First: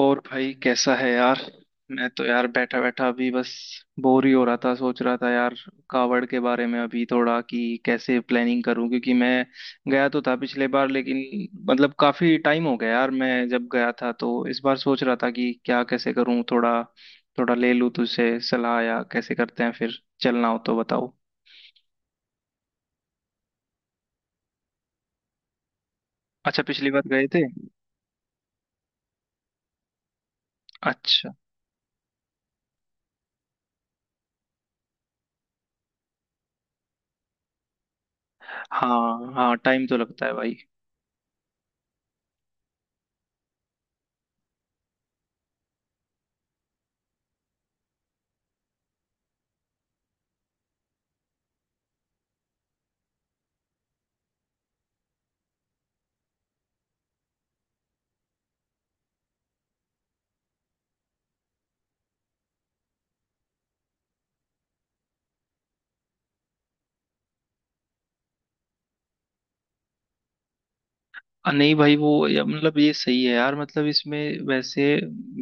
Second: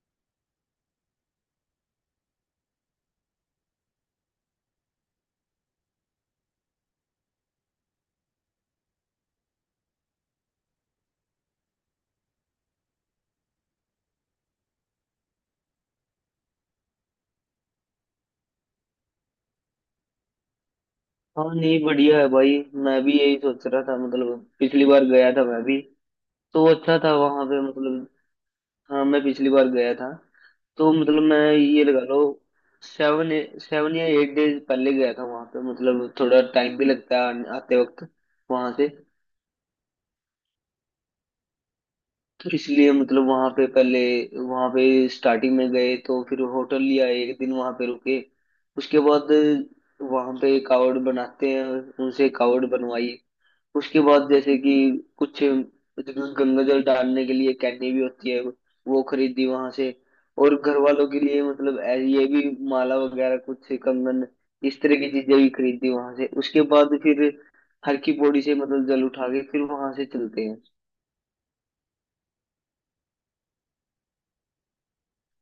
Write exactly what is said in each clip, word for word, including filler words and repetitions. और भाई कैसा है यार। मैं तो यार बैठा बैठा अभी बस बोर ही हो रहा था। सोच रहा था यार कावड़ के बारे में अभी थोड़ा कि कैसे प्लानिंग करूं, क्योंकि मैं गया तो था पिछले बार। लेकिन मतलब काफी टाइम हो गया यार मैं जब गया था। तो इस बार सोच रहा था कि क्या कैसे करूं, थोड़ा थोड़ा ले लूं तुझसे सलाह या कैसे करते हैं। फिर चलना हो तो बताओ। हाँ नहीं बढ़िया है भाई। मैं भी यही सोच रहा था, मतलब पिछली बार गया था मैं भी अच्छा, तो पिछली अच्छा बार था गए थे। वहां पे। मतलब हाँ, मैं पिछली बार गया था तो मतलब अच्छा। मैं ये लगा लो सेवन सेवन या एट डेज पहले गया था वहां पे। मतलब थोड़ा टाइम भी लगता है आने- आते वक्त वहां से। हाँ हाँ, टाइम तो लगता है भाई। तो इसलिए मतलब वहां पे पहले, वहां पे स्टार्टिंग में गए तो फिर होटल लिया, एक दिन वहां पे रुके। उसके बाद वहां पे कावड़ बनाते हैं, उनसे कावड़ बनवाई। उसके बाद जैसे कि कुछ गंगा जल डालने के लिए कैनी भी होती है, वो खरीदी वहां से। और घर वालों के लिए मतलब ऐ- ये भी माला वगैरह, कुछ कंगन, इस तरह की चीजें भी खरीदी वहां से। उसके बाद फिर हर की पौड़ी से मतलब जल उठा के फिर वहां से चलते हैं। अ, नहीं भाई वो या- मतलब ये सही है यार, मतलब इसमें वैसे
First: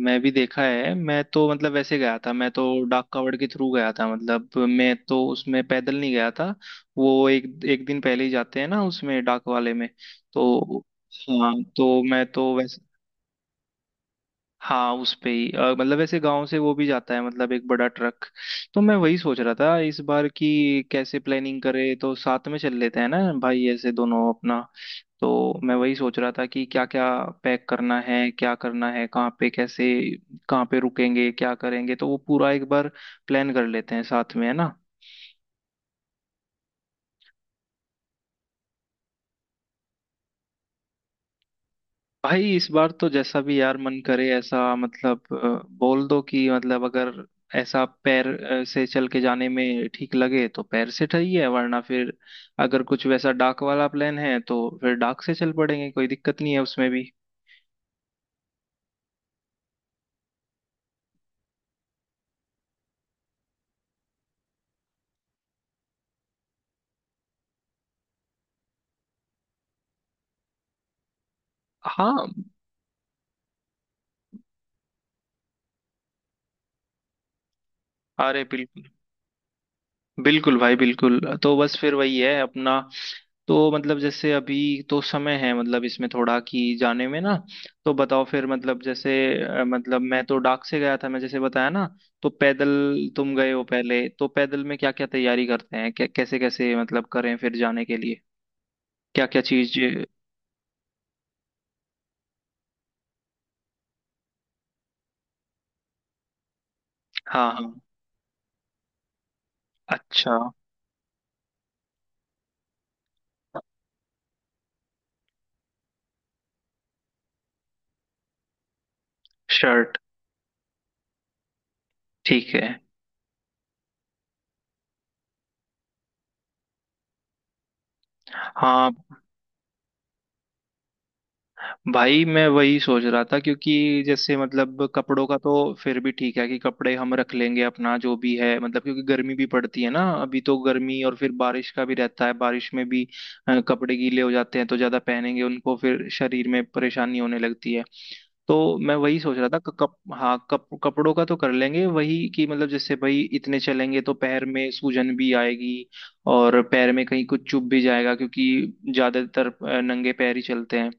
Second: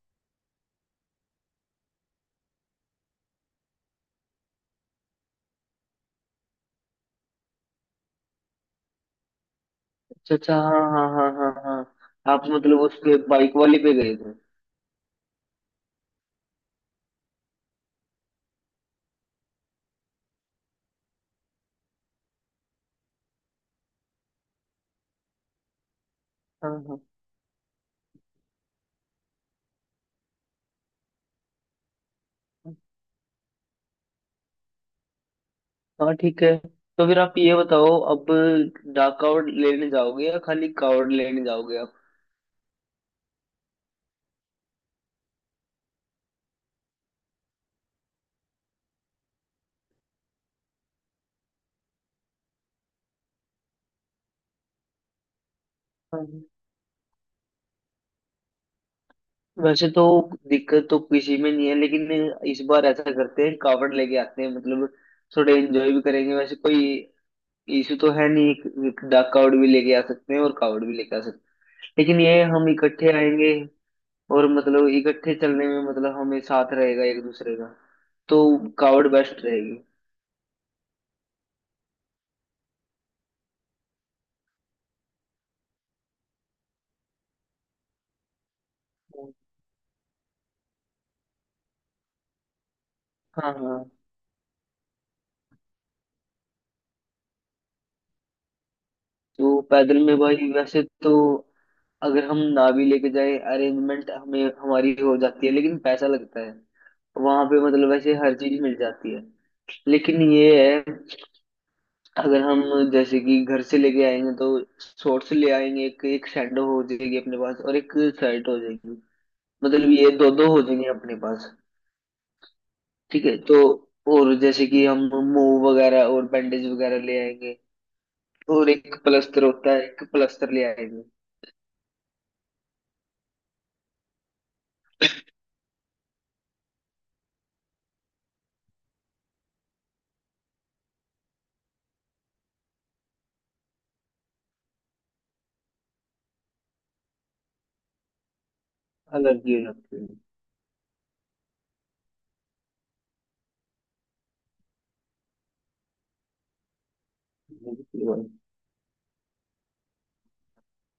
मैं भी देखा है। मैं तो मतलब वैसे गया था, मैं तो डाक कावड़ के थ्रू गया था। मतलब मैं तो उसमें पैदल नहीं गया था। वो एक एक दिन पहले ही जाते हैं ना उसमें डाक वाले में। अच्छा तो अच्छा, हाँ हाँ हाँ हाँ हाँ, हाँ, तो मैं आप तो मतलब वैसे उस पे बाइक वाले पे गए थे। हाँ उस पे ही अ, मतलब ऐसे गांव से वो भी जाता है, मतलब एक बड़ा ट्रक। तो मैं वही सोच रहा था इस बार की कैसे प्लानिंग करे, तो साथ में चल लेते हैं ना भाई ऐसे दोनों अपना। तो मैं वही सोच रहा था कि हाँ क्या हाँ क्या पैक करना है, क्या करना है, कहाँ पे कैसे, कहाँ पे रुकेंगे, क्या करेंगे, तो वो पूरा एक हाँ बार प्लान कर लेते हैं साथ में, है ना। हाँ, ठीक है। तो फिर आप ये बताओ, अब डाक कावड़ लेने जाओगे या खाली कावड़ लेने जाओगे। भाई इस बार तो जैसा भी यार मन करे ऐसा, मतलब अ, बोल दो कि मतलब अगर ऐसा पैर अ, से चल के जाने में ठीक लगे तो पैर से ठीक है, वरना फिर अगर कुछ वैसा डाक वाला प्लान है तो फिर डाक से चल पड़ेंगे, कोई आप दिक्कत नहीं है उसमें भी। वैसे तो दिक्कत तो किसी में नहीं है, लेकिन इस बार ऐसा करते हैं कावड़ लेके आते हैं। मतलब थोड़े एंजॉय भी करेंगे, वैसे कोई इशू तो है नहीं। एक, एक डाक कावड़ भी लेके आ सकते हैं और कावड़ भी लेके आ सकते हैं, लेकिन हाँ, ये हम इकट्ठे आएंगे। और मतलब इकट्ठे चलने में मतलब हमें साथ रहेगा एक दूसरे का। तो अरे बिल्कुल। कावड़ बेस्ट रहेगी। बिल्कुल भाई बिल्कुल, तो बस फिर वही है अपना। तो मतलब जैसे अभी तो समय है मतलब इसमें थोड़ा कि जाने में ना। तो बताओ फिर मतलब जैसे अ, मतलब मैं तो डाक से गया था, मैं जैसे बताया ना। तो पैदल तुम गए हाँ हो हाँ। पहले, तो पैदल में क्या क्या तैयारी करते हैं, क्या कैसे कैसे मतलब करें फिर जाने के लिए, क्या क्या तो चीज। पैदल में भाई वैसे तो अगर हम नावी लेके जाए, अरेंजमेंट हमें हमारी हो जाती है लेकिन पैसा लगता है। वहां हाँ पे हाँ। मतलब वैसे हर चीज मिल जाती है, लेकिन अच्छा। ये है अगर हम जैसे कि घर से लेके आएंगे तो शॉर्ट्स ले आएंगे, एक एक सैंडो हो जाएगी अपने पास, और एक शर्ट हो जाएगी। मतलब शर्ट। ये दो दो हो जाएंगे अपने पास। ठीक है। ठीक है तो और जैसे कि हम मूव वगैरह और बैंडेज वगैरह ले आएंगे, और हाँ, एक प्लस्तर होता है, एक प्लस्तर ले आएंगे। भाई मैं वही सोच रहा था क्योंकि जैसे मतलब कपड़ों का तो फिर भी ठीक है कि कपड़े हम रख लेंगे अपना जो भी है, मतलब क्योंकि गर्मी भी पड़ती है ना अभी तो गर्मी और फिर बारिश का भी रहता है बारिश में भी अ, कपड़े गीले हो जाते हैं तो ज्यादा पहनेंगे उनको फिर शरीर में परेशानी होने लगती है। तो मैं वही सोच अलग रहा ही था हो क- कप जाती है, हाँ कप कपड़ों का तो कर लेंगे वही कि मतलब जैसे भाई इतने चलेंगे तो पैर में सूजन भी आएगी और पैर में कहीं कुछ चुभ भी बिल्कुल जाएगा भाई। क्योंकि ज्यादातर अ, नंगे पैर ही चलते हैं।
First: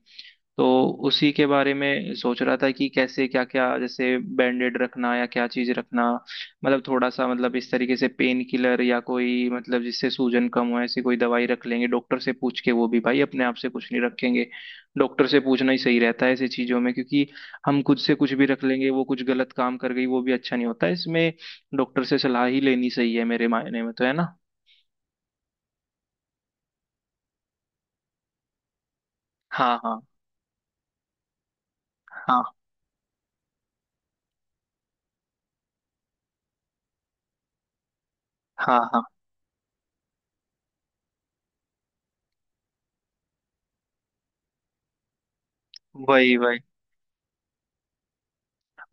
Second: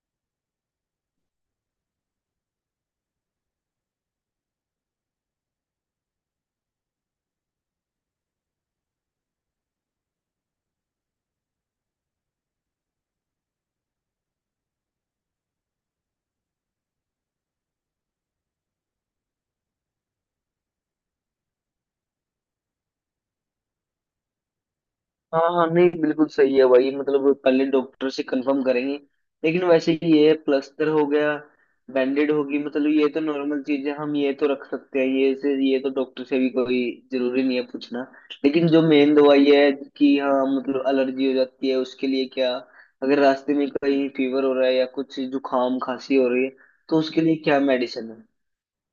तो उसी के बारे में सोच रहा था कि कैसे क्या क्या जैसे बैंडेड रखना या क्या चीज रखना, मतलब थोड़ा सा मतलब इस तरीके से पेन किलर या कोई मतलब जिससे सूजन कम हो ऐसी कोई दवाई रख लेंगे डॉक्टर से पूछ के। वो भी भाई अपने आप से कुछ नहीं रखेंगे, डॉक्टर से पूछना ही सही रहता है ऐसी चीजों में, क्योंकि हम खुद से कुछ भी रख लेंगे वो कुछ गलत काम कर गई वो भी अच्छा नहीं होता इसमें। डॉक्टर से सलाह ही लेनी सही है मेरे मायने में, तो है ना। हाँ हाँ, नहीं बिल्कुल सही है भाई। मतलब पहले डॉक्टर से कंफर्म करेंगे, लेकिन हाँ वैसे हाँ ही ये प्लास्टर हो गया, बैंडेड हाँ होगी, मतलब ये तो नॉर्मल चीज है, हम ये तो रख सकते हैं। ये से ये तो डॉक्टर से भी कोई जरूरी नहीं है पूछना। लेकिन हाँ जो हाँ। मेन दवाई है कि हाँ मतलब एलर्जी हो जाती है उसके लिए क्या, अगर रास्ते में कहीं फीवर हो रहा है या कुछ जुकाम खांसी हो वही रही है वही। तो उसके लिए क्या मेडिसिन है।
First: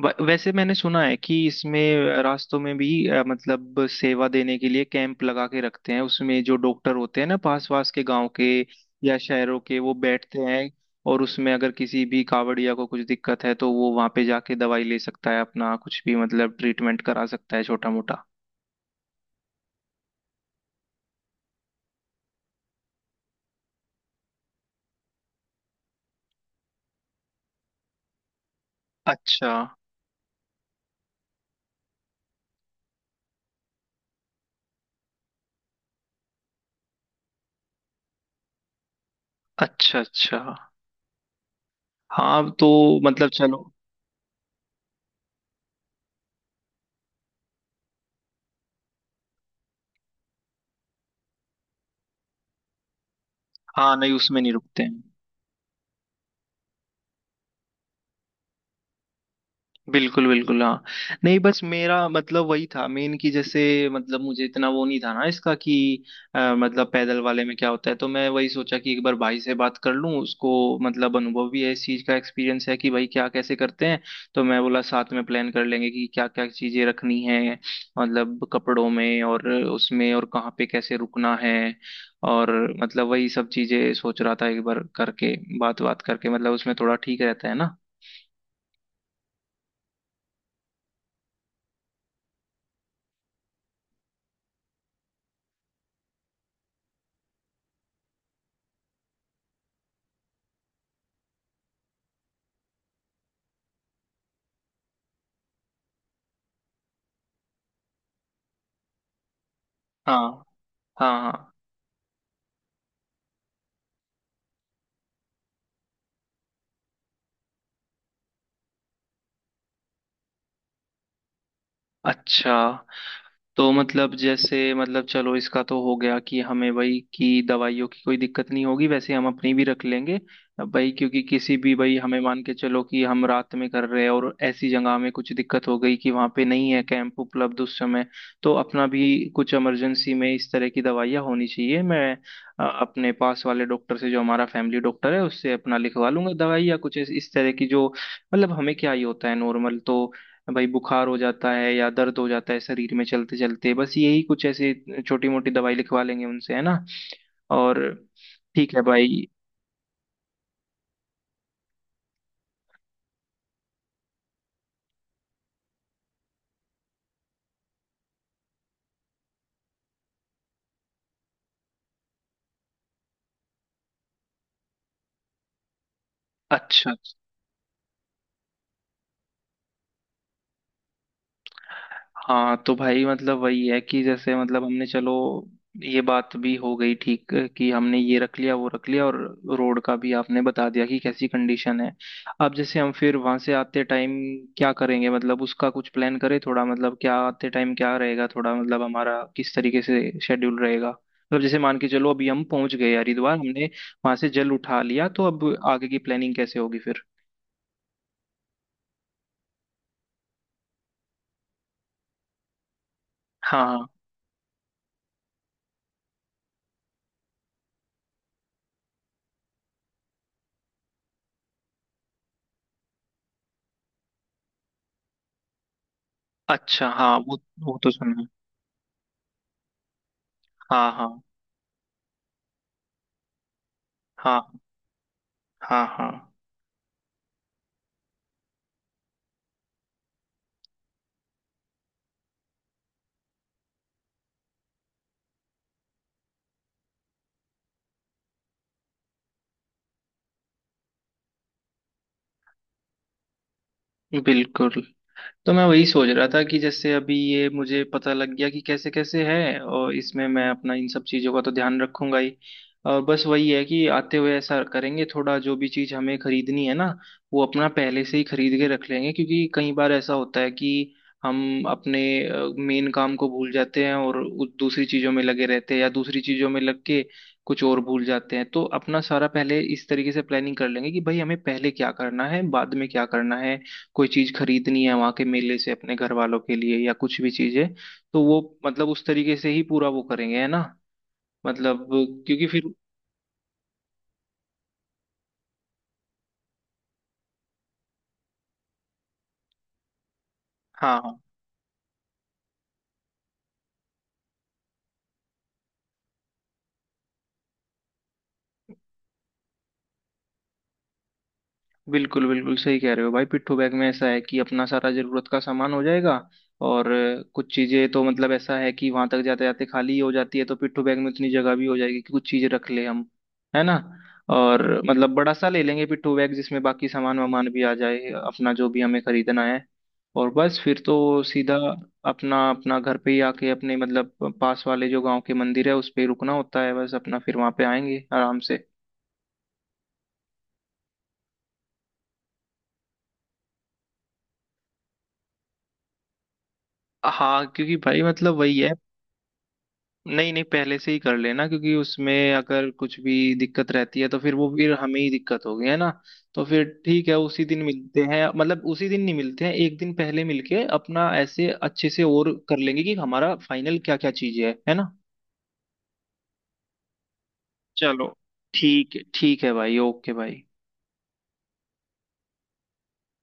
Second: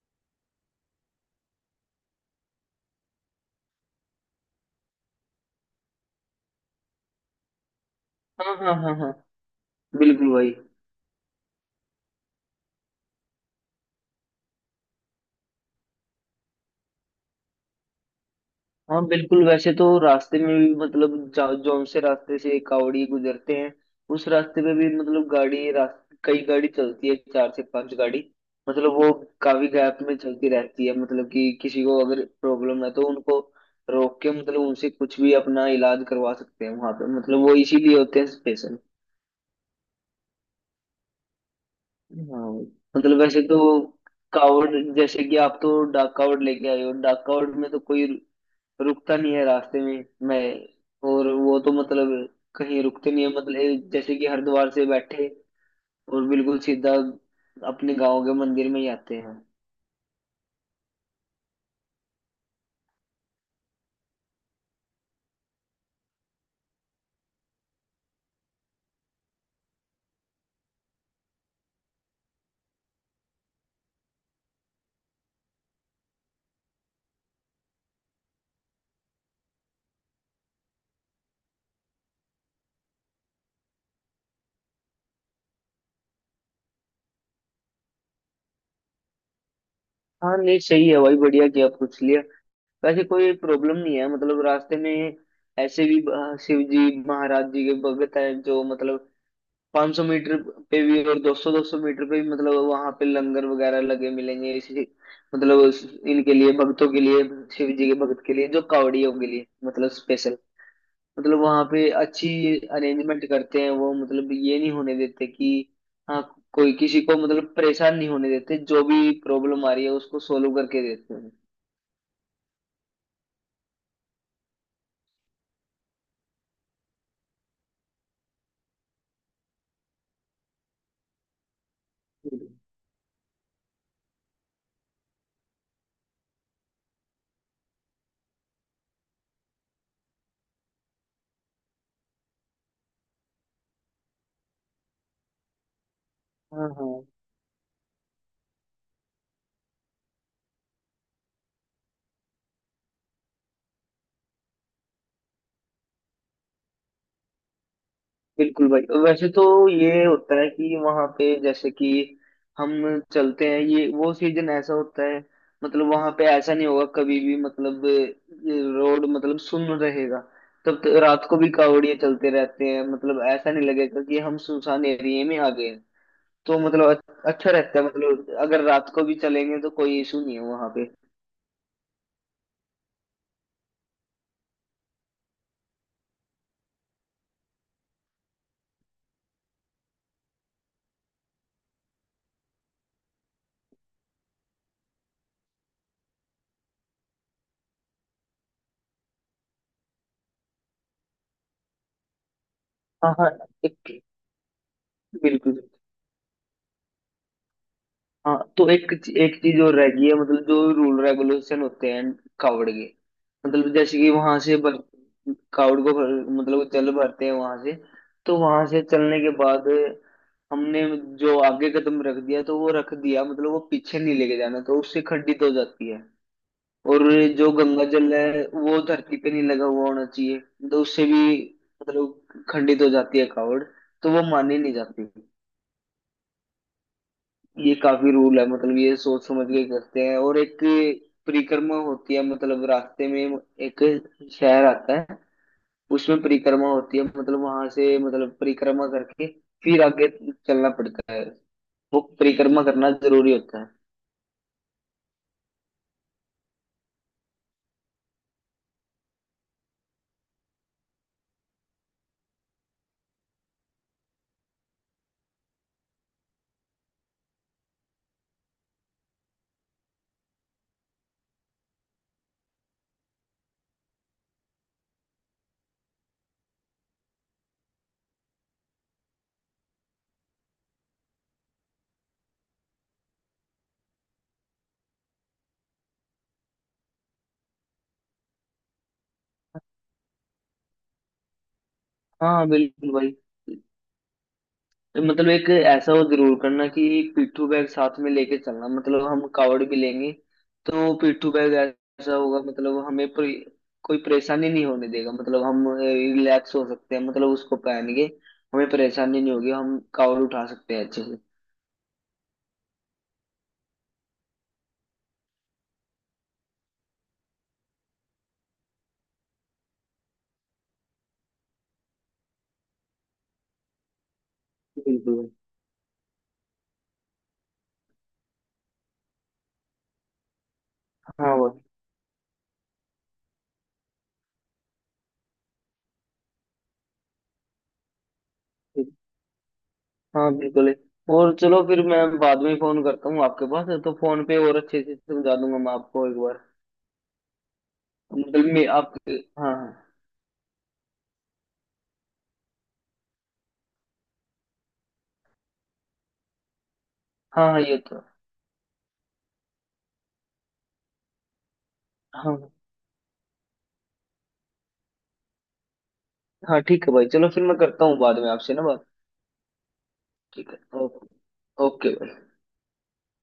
व- वैसे मैंने सुना है कि इसमें रास्तों में भी अ, मतलब सेवा देने के लिए कैंप लगा के रखते हैं उसमें जो डॉक्टर होते हैं ना पास पास के गांव के हाँ हाँ हाँ हाँ, या शहरों के, वो बिल्कुल बैठते भाई। हैं। और उसमें अगर किसी भी कावड़िया को कुछ दिक्कत है तो वो वहां पे जाके दवाई ले सकता है अपना, कुछ भी मतलब ट्रीटमेंट करा सकता है छोटा मोटा। हाँ बिल्कुल, वैसे तो रास्ते में भी मतलब जा- जौन से रास्ते से कावड़ी गुजरते हैं, उस रास्ते पे भी मतलब गाड़ी रास्ते कई गाड़ी चलती है, चार से पांच गाड़ी। मतलब वो अच्छा काफी गैप में चलती रहती है। मतलब कि किसी को अगर प्रॉब्लम है तो उनको रोक के मतलब उनसे कुछ भी अपना इलाज करवा सकते हैं। वहां पे मतलब वो इसीलिए होते हैं स्पेशल। अच्छा। अच्छा। हाँ। हाँ तो मतलब मतलब वैसे तो चलो। कावड़, जैसे कि आप तो डाक कावड़ लेके आए हो, डाक कावड़ में तो कोई रुकता नहीं है रास्ते में मैं। और वो तो मतलब कहीं रुकते नहीं है, मतलब एक- हाँ नहीं जैसे कि उसमें नहीं हरिद्वार रुकते से हैं। बैठे और बिल्कुल सीधा अपने गांव के मंदिर में ही आते हैं। बिल्कुल बिल्कुल हाँ। नहीं बस मेरा मतलब वही था मेन कि जैसे मतलब मुझे इतना वो नहीं था ना इसका कि अ, मतलब पैदल वाले में क्या होता है। तो मैं वही सोचा कि एक बार भाई से बात कर लूँ उसको, मतलब अनुभव भी है इस चीज़ का, एक्सपीरियंस है कि भाई क्या कैसे करते हैं। तो मैं बोला साथ में प्लान कर लेंगे कि क्या क्या चीज़ें रखनी है मतलब कपड़ों में और उसमें और कहाँ पे कैसे रुकना है, और मतलब वही सब चीज़ें सोच रहा था एक बार करके बात बात करके मतलब उसमें थोड़ा ठीक रहता है ना। हाँ नहीं, सही है भाई, बढ़िया किया आप पूछ लिया। वैसे कोई प्रॉब्लम नहीं है मतलब रास्ते में। ऐसे भी अ, शिव जी महाराज जी के भगत हैं जो मतलब पाँच सौ मीटर पे भी और दो सौ दो सौ मीटर पे भी मतलब वहां पे लंगर वगैरह लगे मिलेंगे। इसी मतलब उस- इनके लिए, भक्तों के लिए, शिव जी के भगत के लिए, जो कावड़ियों के लिए मतलब हाँ स्पेशल। हाँ मतलब हाँ। वहां पे अच्छी अरेंजमेंट करते हैं वो। मतलब ये नहीं होने देते कि, हाँ, कोई किसी को मतलब परेशान नहीं होने देते। जो भी प्रॉब्लम आ रही है उसको सोल्व करके देते हैं। अच्छा। तो मतलब जैसे मतलब चलो इसका तो हो गया कि हमें भाई कि दवाइयों की कोई दिक्कत नहीं होगी, वैसे हम अपनी भी रख लेंगे। अब भाई क्योंकि किसी भी भाई हमें मान के चलो कि हम रात में कर रहे हैं और ऐसी जगह में कुछ दिक्कत हो गई कि वहां पे नहीं है कैंप उपलब्ध उस समय। तो अपना भी कुछ इमरजेंसी में इस तरह की दवाइयाँ होनी चाहिए। मैं अ, अपने पास वाले डॉक्टर से जो हमारा फैमिली डॉक्टर है उससे अपना लिखवा लूंगा दवाई हाँ या हाँ, कुछ इस इस तरह की जो मतलब हमें क्या ही होता है नॉर्मल तो। भाई बुखार हो जाता है या दर्द हो जाता है शरीर में चलते चलते, बस यही कुछ ऐसे छोटी मोटी दवाई लिखवा लेंगे उनसे, है ना। और बिल्कुल ठीक भाई। है तो भाई। वैसे तो ये होता है कि वहां पे जैसे कि हम चलते हैं, ये वो सीजन ऐसा होता है मतलब वहां पे ऐसा नहीं होगा कभी भी। मतलब रोड मतलब सुन रहेगा, तब तो रात को भी कावड़िए चलते रहते हैं। मतलब ऐसा नहीं लगेगा कि हम सुनसान एरिया में आ गए हैं। तो मतलब अच्छा। अ- अच्छा रहता है, मतलब अगर रात को भी चलेंगे तो कोई इशू नहीं है वहां पे। हाँ तो भाई मतलब वही है कि जैसे मतलब हमने चलो ये बात भी हो गई ठीक कि हमने ये रख लिया वो रख लिया, और रोड का भी आपने बता दिया कि कैसी कंडीशन है। अब जैसे हम फिर वहां से आते टाइम क्या करेंगे मतलब उसका कुछ प्लान करें थोड़ा, मतलब क्या आते टाइम क्या रहेगा थोड़ा मतलब हमारा किस तरीके से शेड्यूल रहेगा, मतलब जैसे मान के चलो अभी हम पहुंच गए हाँ हाँ, हरिद्वार हमने एक वहां से जल उठा लिया, तो अब बिल्कुल। आगे की प्लानिंग कैसे होगी फिर। हाँ, तो एक एक चीज और रह गई है मतलब जो रूल रेगुलेशन होते हैं कावड़ के। हाँ मतलब हाँ। जैसे कि वहां से भर, कावड़ को भर, मतलब चल भरते हैं वहां से। तो वहां से चलने के बाद हमने जो आगे कदम रख दिया तो वो रख दिया, मतलब वो पीछे नहीं लेके जाना, तो उससे खंडित हो जाती है। अच्छा और हाँ वो। जो वो गंगा तो जल सुना। है वो धरती पे नहीं लगा हुआ होना चाहिए, तो हाँ उससे हाँ भी मतलब खंडित हो जाती है कावड़, तो वो हाँ मानी नहीं जाती। हाँ हाँ। ये काफी रूल है मतलब ये सोच समझ के करते हैं। और एक परिक्रमा होती है मतलब रास्ते में एक शहर आता है, उसमें परिक्रमा होती है मतलब वहां से मतलब परिक्रमा करके फिर आगे चलना पड़ता है। वो परिक्रमा करना जरूरी होता है। बिल्कुल। तो मैं वही सोच रहा था कि जैसे अभी ये मुझे पता लग गया कि कैसे कैसे है, और इसमें मैं अपना इन सब चीज़ों का तो ध्यान रखूंगा ही। और बस वही है कि आते हुए ऐसा करेंगे थोड़ा जो भी चीज़ हमें खरीदनी है ना, वो अपना पहले से ही खरीद के रख लेंगे, क्योंकि कई बार ऐसा होता है कि हम अपने मेन काम को भूल जाते हैं और उ- दूसरी चीज़ों में लगे रहते हैं या दूसरी चीज़ों में लग के कुछ और भूल जाते हैं। तो अपना सारा पहले इस तरीके से प्लानिंग कर लेंगे कि भाई हमें पहले क्या करना है बाद में क्या करना है, कोई चीज खरीदनी है वहां के मेले से अपने घर वालों के लिए या कुछ भी चीज है, तो वो मतलब उस तरीके से ही पूरा वो करेंगे, है ना मतलब, क्योंकि हाँ फिर बिल्कुल भाई। मतलब एक ऐसा वो जरूर करना कि पिट्ठू बैग साथ में लेके चलना, मतलब हम कावड़ भी लेंगे तो हाँ हाँ पिट्ठू बैग ऐसा होगा मतलब हमें परे, कोई परेशानी नहीं होने देगा। मतलब हम रिलैक्स हो सकते हैं, मतलब उसको पहन के हमें परेशानी नहीं होगी, हम कावड़ उठा सकते हैं अच्छे से। बिल्कुल बिल्कुल सही कह रहे हो भाई पिट्ठू बैग में ऐसा है कि अपना सारा जरूरत का सामान हो जाएगा। और अ, कुछ चीजें तो मतलब ऐसा है कि वहां तक जाते जाते खाली ही हो जाती है, तो पिट्ठू बैग में उतनी जगह भी हो जाएगी कि कुछ चीजें रख ले हम, है ना। और मतलब बिल्कुल। बड़ा सा ले लेंगे पिट्ठू बैग जिसमें बाकी सामान वामान भी आ जाए अपना जो भी हमें खरीदना है। और बस फिर तो हाँ वो सीधा अपना अपना घर पे ही आके अपने मतलब पास वाले जो गांव के मंदिर है उस पे रुकना होता है, बस अपना फिर वहां पे आएंगे आराम से। ठीक। हाँ बिल्कुल। और चलो, फिर मैं बाद में फोन करता हूँ आपके पास तो फोन पे और अच्छे से समझा दूंगा मैं आपको एक बार। हाँ क्योंकि भाई मतलब मतलब वही मैं है, आप, हाँ हाँ नहीं नहीं पहले से ही कर लेना क्योंकि उसमें अगर कुछ भी दिक्कत रहती है तो फिर वो फिर हमें ही दिक्कत होगी, है ना। तो फिर ठीक है उसी हाँ हाँ, दिन ये तो, मिलते हैं, मतलब उसी दिन नहीं मिलते हैं एक दिन पहले मिलके अपना ऐसे अच्छे से और हाँ कर लेंगे कि हमारा फाइनल क्या क्या चीजें है है ना। हाँ, ठीक है भाई। चलो फिर मैं करता हूँ चलो, बाद में आपसे ना बात। ठीक है ठीक है भाई, ओके भाई। ठीक है, ओके, ओके।